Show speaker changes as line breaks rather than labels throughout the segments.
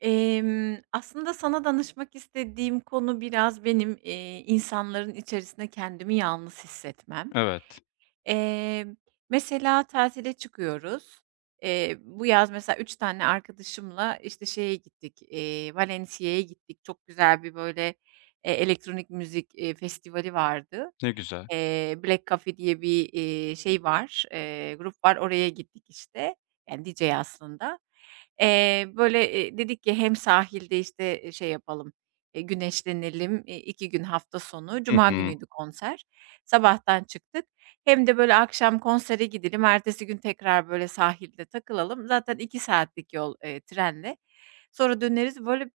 Aslında sana danışmak istediğim konu biraz benim, insanların içerisinde kendimi yalnız hissetmem.
Evet,
Emm, Mesela tatile çıkıyoruz. Bu yaz mesela 3 tane arkadaşımla, işte, şeye gittik, Valencia'ya gittik. Çok güzel bir, böyle, elektronik müzik, festivali vardı.
ne güzel.
Black Coffee diye bir, şey var, grup var. Oraya gittik işte. Yani DJ aslında. Böyle, dedik ki hem sahilde, işte, şey yapalım, güneşlenelim, 2 gün hafta sonu.
Hı
Cuma
hı,
günüydü konser. Sabahtan çıktık. Hem de böyle akşam konsere gidelim, ertesi gün tekrar böyle sahilde takılalım. Zaten 2 saatlik yol, trenle. Sonra döneriz. Böyle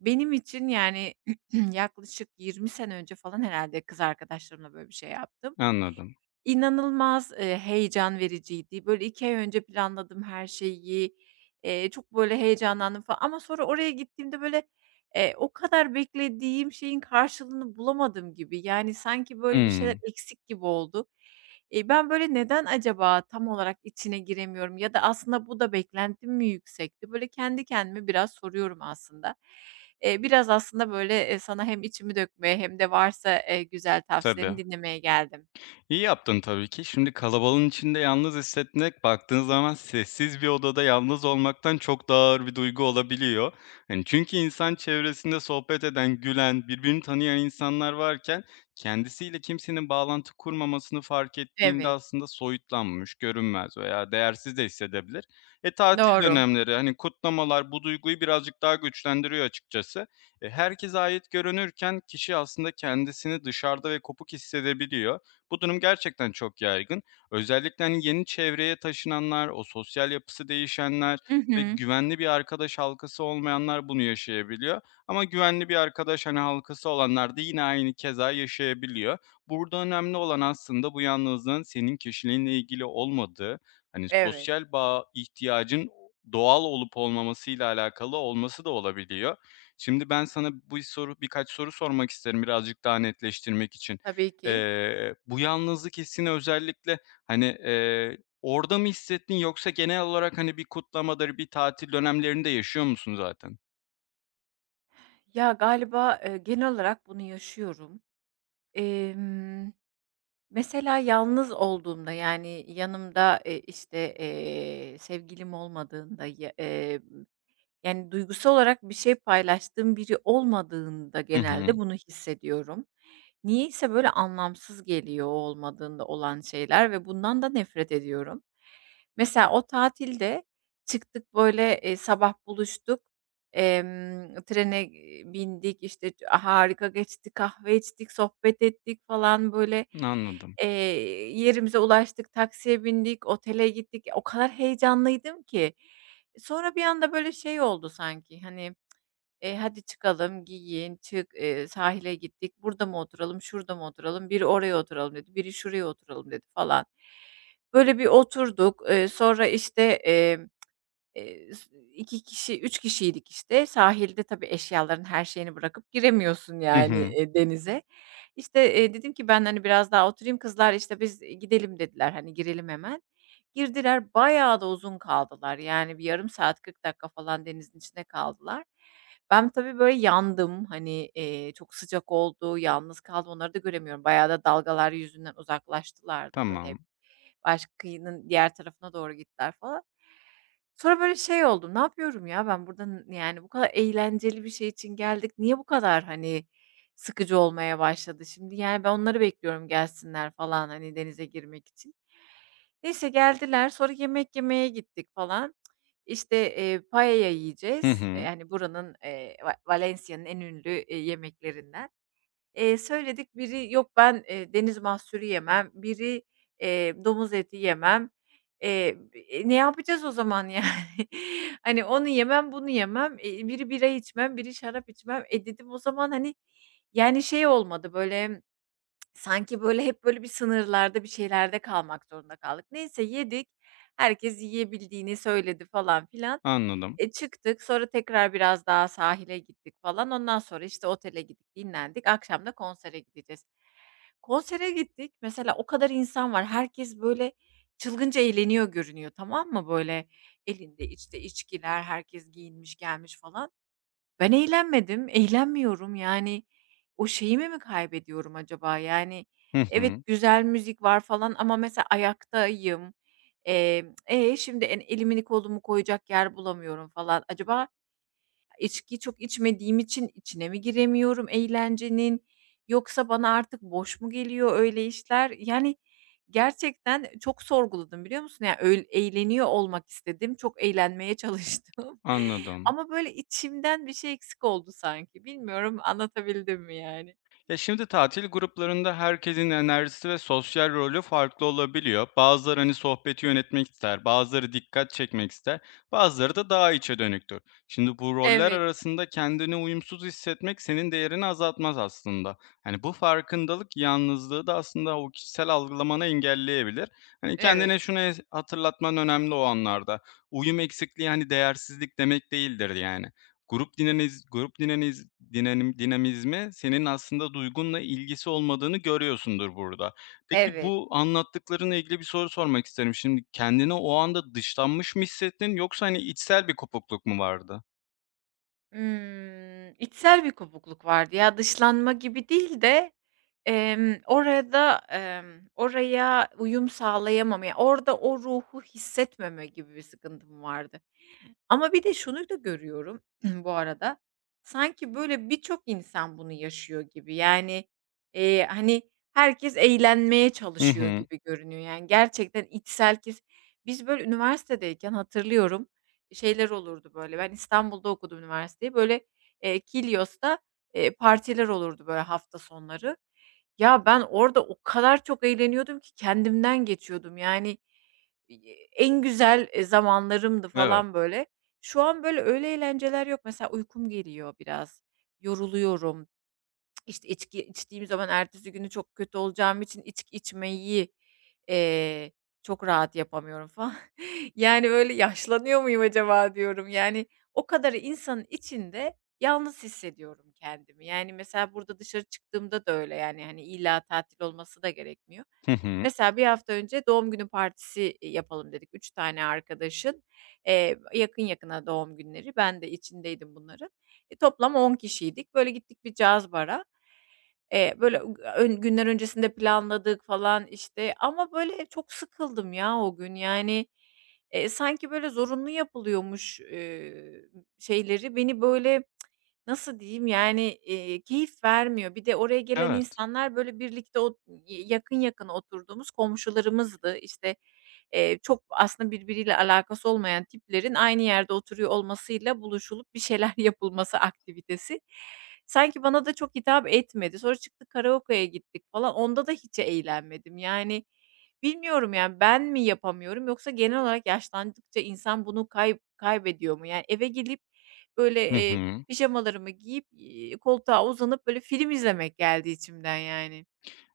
benim için yani... Yaklaşık 20 sene önce falan herhâlde kız arkadaşlarımla böyle bir şey yaptım.
anladım.
İnanılmaz, heyecan vericiydi. Böyle 2 ay önce planladım her şeyi. Çok böyle heyecanlandım falan ama sonra oraya gittiğimde böyle, o kadar beklediğim şeyin karşılığını bulamadım gibi. Yani sanki böyle bir şeyler
Hımm,
eksik gibi oldu. Ben böyle neden acaba tam olarak içine giremiyorum ya da aslında bu da beklentim mi yüksekti? Böyle kendi kendime biraz soruyorum aslında. Biraz aslında böyle, sana hem içimi dökmeye hem de varsa, güzel
tabii.
tavsiyelerini dinlemeye geldim.
İyi yaptın tabii ki. Şimdi kalabalığın içinde yalnız hissetmek, baktığın zaman sessiz bir odada yalnız olmaktan çok daha ağır bir duygu olabiliyor. Hani çünkü insan çevresinde sohbet eden, gülen, birbirini tanıyan insanlar varken kendisiyle kimsenin bağlantı kurmamasını fark ettiğinde
Evet.
aslında soyutlanmış, görünmez veya değersiz de hissedebilir. E tatil
Doğru.
dönemleri, hani kutlamalar bu duyguyu birazcık daha güçlendiriyor açıkçası. E, herkese ait görünürken kişi aslında kendisini dışarıda ve kopuk hissedebiliyor. Bu durum gerçekten çok yaygın. Özellikle, hani, yeni çevreye taşınanlar, o sosyal yapısı değişenler
Hı
ve
hı.
güvenli bir arkadaş halkası olmayanlar bunu yaşayabiliyor. Ama güvenli bir arkadaş, hani, halkası olanlar da yine aynı keza yaşayabiliyor. Burada önemli olan aslında bu yalnızlığın senin kişiliğinle ilgili olmadığı, hani,
Evet,
sosyal bağa ihtiyacın doğal olup olmamasıyla alakalı olması da olabiliyor. Şimdi ben sana bu soru birkaç soru sormak isterim birazcık daha netleştirmek için.
tabii ki.
Bu yalnızlık hissini özellikle, hani, orada mı hissettin yoksa genel olarak, hani, bir kutlamadır, bir tatil dönemlerinde yaşıyor musun zaten?
Ya, galiba, genel olarak bunu yaşıyorum. Emm, Mesela yalnız olduğumda, yani, yanımda, işte, sevgilim olmadığında, ya yani, duygusal olarak bir şey paylaştığım biri olmadığında
Hı
genelde
hı.
bunu hissediyorum. Niyeyse böyle anlamsız geliyor o olmadığında olan şeyler ve bundan da nefret ediyorum. Mesela o tatilde çıktık, böyle, sabah buluştuk, trene, bindik, işte, harika geçti, kahve içtik, sohbet ettik falan, böyle.
Anladım.
Eee, yerimize ulaştık, taksiye bindik, otele gittik. O kadar heyecanlıydım ki. Sonra bir anda, böyle, şey oldu sanki, hani, "Hadi çıkalım, giyin, çık, sahile gittik, burada mı oturalım, şurada mı oturalım, biri oraya oturalım." dedi, biri şuraya oturalım dedi falan. Böyle bir oturduk. Sonra, işte, Eee, s 3 kişiydik, işte. Sahilde tabii eşyaların her şeyini bırakıp giremiyorsun,
Hı
yani,
hı.
denize. İşte, dedim ki ben, hani, biraz daha oturayım. Kızlar, işte, "Biz gidelim." dediler, hani, "Girelim hemen." Girdiler, bayağı da uzun kaldılar. Yani, bir yarım saat, 40 dakika falan denizin içinde kaldılar. Ben tabii böyle yandım. Hani, çok sıcak oldu, yalnız kaldım. Onları da göremiyorum. Bayağı da dalgalar yüzünden uzaklaştılar da böyle
Tamam.
hep. Kıyının diğer tarafına doğru gittiler falan. Sonra böyle şey oldum, "Ne yapıyorum ya ben burada yani bu kadar eğlenceli bir şey için geldik, niye bu kadar, hani, sıkıcı olmaya başladı şimdi?" Yani ben onları bekliyorum gelsinler falan, hani, denize girmek için. Neyse geldiler, sonra yemek yemeye gittik falan. İşte, paella
Hı
yiyeceğiz. Eee,
hı.
hani, buranın, Va Valencia'nın en ünlü, yemeklerinden. Söyledik, biri "Yok, ben, deniz mahsulü yemem." Biri, "Domuz eti yemem." Ne yapacağız o zaman yani? Hani, onu yemem, bunu yemem, biri bira içmem, biri şarap içmem. Dedim o zaman, hani, yani, şey olmadı böyle. Sanki, böyle, hep, böyle, bir sınırlarda, bir şeylerde kalmak zorunda kaldık. Neyse, yedik. Herkes yiyebildiğini söyledi falan filan.
Anladım.
Çıktık. Sonra tekrar biraz daha sahile gittik falan. Ondan sonra, işte, otele gittik, dinlendik. Akşam da konsere gideceğiz. Konsere gittik. Mesela o kadar insan var. Herkes, böyle, çılgınca eğleniyor görünüyor, tamam mı? Böyle, elinde, işte, içkiler, herkes giyinmiş gelmiş falan. Ben eğlenmedim, eğlenmiyorum. Yani, o şeyimi mi kaybediyorum acaba? Yani,
Hı
evet,
hı.
güzel müzik var falan ama mesela ayaktayım. Şimdi elimi kolumu koyacak yer bulamıyorum falan. Acaba İçkiyi çok içmediğim için içine mi giremiyorum eğlencenin yoksa bana artık boş mu geliyor öyle işler? Yani, gerçekten çok sorguladım, biliyor musun? Yani, eğleniyor olmak istedim, çok eğlenmeye çalıştım
Anladım.
ama, böyle, içimden bir şey eksik oldu sanki. Bilmiyorum anlatabildim mi yani?
Ya şimdi tatil gruplarında herkesin enerjisi ve sosyal rolü farklı olabiliyor. Bazıları hani sohbeti yönetmek ister, bazıları dikkat çekmek ister, bazıları da daha içe dönüktür. Şimdi bu roller
Evet,
arasında kendini uyumsuz hissetmek senin değerini azaltmaz aslında. Hani bu farkındalık yalnızlığı da aslında o kişisel algılamanı engelleyebilir. Hani
evet,
kendine şunu hatırlatman önemli o anlarda. Uyum eksikliği hani değersizlik demek değildir yani. Grup dinaniz grup dinaniz dinanim dinamizmi senin aslında duygunla ilgisi olmadığını görüyorsundur burada. Peki
evet.
bu anlattıklarınla ilgili bir soru sormak isterim. Şimdi kendini o anda dışlanmış mı hissettin yoksa, hani, içsel bir kopukluk mu vardı?
İçsel bir kopukluk vardı. Ya, dışlanma gibi değil de, orada, oraya uyum sağlayamama, ya, orada o ruhu hissetmeme gibi bir sıkıntım vardı. Ama bir de şunu da görüyorum bu arada, sanki böyle birçok insan bunu yaşıyor gibi. Yani, hani, herkes eğlenmeye
Hı
çalışıyor
hı.
gibi görünüyor. Yani gerçekten içsel Biz böyle üniversitedeyken hatırlıyorum, şeyler olurdu böyle, ben İstanbul'da okudum üniversiteyi, böyle, Kilyos'ta, partiler olurdu böyle hafta sonları. Ya ben orada o kadar çok eğleniyordum ki kendimden geçiyordum. Yani en güzel, zamanlarımdı
Evet.
falan böyle. Şu an böyle öyle eğlenceler yok. Mesela uykum geliyor biraz, yoruluyorum, işte, içki içtiğim zaman ertesi günü çok kötü olacağım için içki içmeyi, eee, çok rahat yapamıyorum falan. Yani, böyle, yaşlanıyor muyum acaba diyorum. Yani, o kadar insanın içinde yalnız hissediyorum kendimi. Yani, mesela burada dışarı çıktığımda da öyle, yani, hani, illa tatil olması da gerekmiyor.
Hı hı.
Mesela bir hafta önce doğum günü partisi yapalım dedik, üç tane arkadaşın. Yakın yakına doğum günleri. Ben de içindeydim bunların. Toplam 10 kişiydik. Böyle, gittik bir caz bara. Böyle, ön günler öncesinde planladık falan, işte, ama, böyle, çok sıkıldım ya o gün. Yani, sanki, böyle, zorunlu yapılıyormuş, şeyleri beni, böyle. Nasıl diyeyim, yani, keyif vermiyor. Bir de oraya gelen
Evet.
insanlar, böyle, birlikte yakın yakın oturduğumuz komşularımızdı. İşte, çok aslında birbiriyle alakası olmayan tiplerin aynı yerde oturuyor olmasıyla buluşulup bir şeyler yapılması aktivitesi sanki bana da çok hitap etmedi. Sonra çıktık karaokeye gittik falan. Onda da hiç eğlenmedim. Yani, bilmiyorum, yani, ben mi yapamıyorum yoksa genel olarak yaşlandıkça insan bunu kaybediyor mu? Yani, eve gelip,
Hı
böyle,
hı.
pijamalarımı giyip, koltuğa uzanıp böyle film izlemek geldi içimden yani.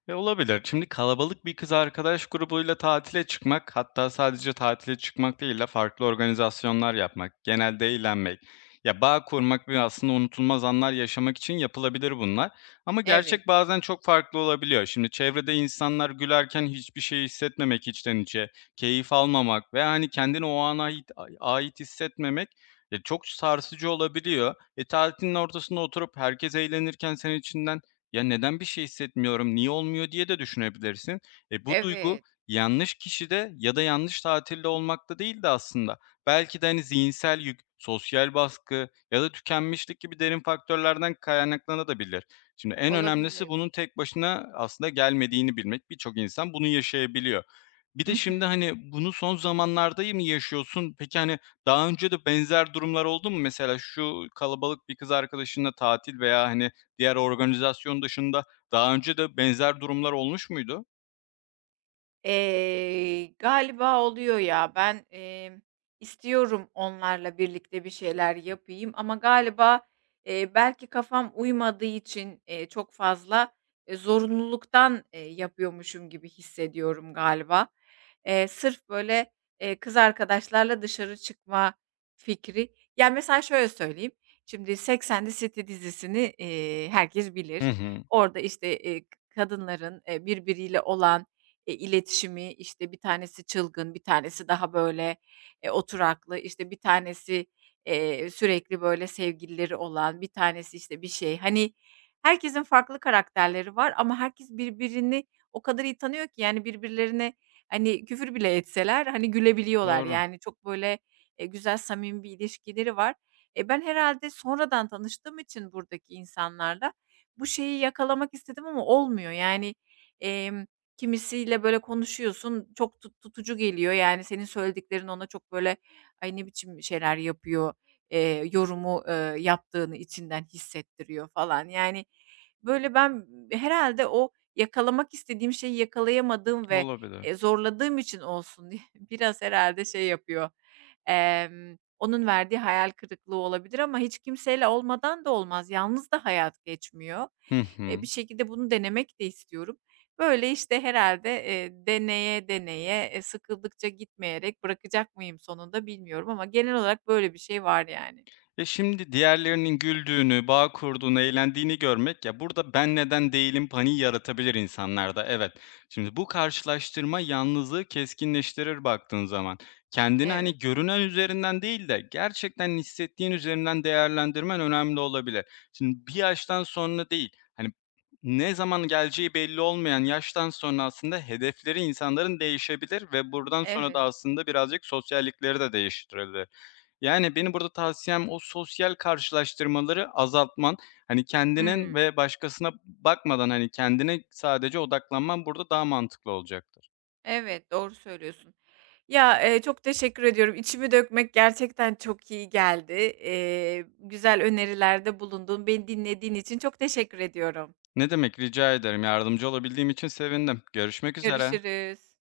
E, olabilir. Şimdi kalabalık bir kız arkadaş grubuyla tatile çıkmak, hatta sadece tatile çıkmak değil de farklı organizasyonlar yapmak, genelde eğlenmek, ya bağ kurmak ve aslında unutulmaz anlar yaşamak için yapılabilir bunlar. Ama
Evet,
gerçek bazen çok farklı olabiliyor. Şimdi çevrede insanlar gülerken hiçbir şey hissetmemek içten içe, keyif almamak ve hani kendini o ana ait hissetmemek e, çok sarsıcı olabiliyor. E tatilin ortasında oturup herkes eğlenirken sen içinden "Ya, neden bir şey hissetmiyorum, niye olmuyor?" diye de düşünebilirsin. E, bu duygu
evet.
yanlış kişide ya da yanlış tatilde olmakta değil de aslında belki de, hani, zihinsel yük, sosyal baskı ya da tükenmişlik gibi derin faktörlerden kaynaklanabilir. Şimdi en önemlisi
Olabilir.
bunun tek başına aslında gelmediğini bilmek. Birçok insan bunu yaşayabiliyor. Bir
Hı
de şimdi,
hı.
hani, bunu son zamanlarda mı yaşıyorsun? Peki, hani, daha önce de benzer durumlar oldu mu? Mesela şu kalabalık bir kız arkadaşınla tatil veya, hani, diğer organizasyon dışında daha önce de benzer durumlar olmuş muydu?
Galiba oluyor ya. Ben, istiyorum onlarla birlikte bir şeyler yapayım ama galiba, belki kafam uymadığı için, çok fazla, zorunluluktan, yapıyormuşum gibi hissediyorum galiba. Sırf böyle, kız arkadaşlarla dışarı çıkma fikri yani mesela şöyle söyleyeyim, şimdi "Sex& the City" dizisini, herkes bilir.
Hı hı.
Orada, işte, kadınların, birbiriyle olan, iletişimi, işte, bir tanesi çılgın, bir tanesi daha, böyle, oturaklı, işte, bir tanesi, sürekli, böyle, sevgilileri olan, bir tanesi, işte, bir şey. Hani, herkesin farklı karakterleri var ama herkes birbirini o kadar iyi tanıyor ki, yani, birbirlerine, hani, küfür bile etseler, hani, gülebiliyorlar.
Doğru,
Yani, çok, böyle, güzel samimi bir ilişkileri var. Ben herhalde sonradan tanıştığım için buradaki insanlarla bu şeyi yakalamak istedim ama olmuyor. Yani, kimisiyle böyle konuşuyorsun, çok tutucu geliyor. Yani, senin söylediklerin ona çok böyle, "Ay, ne biçim şeyler yapıyor." Yorumu, yaptığını içinden hissettiriyor falan. Yani, böyle, ben herhalde o yakalamak istediğim şeyi yakalayamadığım ve,
olabilir.
zorladığım için olsun diye biraz herhalde şey yapıyor, onun verdiği hayal kırıklığı olabilir ama hiç kimseyle olmadan da olmaz. Yalnız da hayat geçmiyor.
Hı
Bir
hı.
şekilde bunu denemek de istiyorum. Böyle, işte, herhalde deneye deneye, sıkıldıkça gitmeyerek bırakacak mıyım sonunda bilmiyorum ama genel olarak böyle bir şey var yani.
E şimdi diğerlerinin güldüğünü, bağ kurduğunu, eğlendiğini görmek, ya, burada "ben neden değilim" paniği yaratabilir insanlarda, evet. Şimdi bu karşılaştırma yalnızlığı keskinleştirir baktığın zaman. Kendini, hani,
Evet,
görünen üzerinden değil de gerçekten hissettiğin üzerinden değerlendirmen önemli olabilir. Şimdi bir yaştan sonra değil, hani, ne zaman geleceği belli olmayan yaştan sonra aslında hedefleri insanların değişebilir ve buradan sonra da
evet.
aslında birazcık sosyallikleri de değiştirebilir. Yani, benim burada tavsiyem o sosyal karşılaştırmaları azaltman. Hani, kendinin
Hımm.
ve başkasına bakmadan, hani, kendine sadece odaklanman burada daha mantıklı olacaktır.
Evet, doğru söylüyorsun. Ya, çok teşekkür ediyorum. İçimi dökmek gerçekten çok iyi geldi. Güzel önerilerde bulundun. Beni dinlediğin için çok teşekkür ediyorum.
Ne demek, rica ederim. Yardımcı olabildiğim için sevindim. Görüşmek üzere.
Görüşürüz.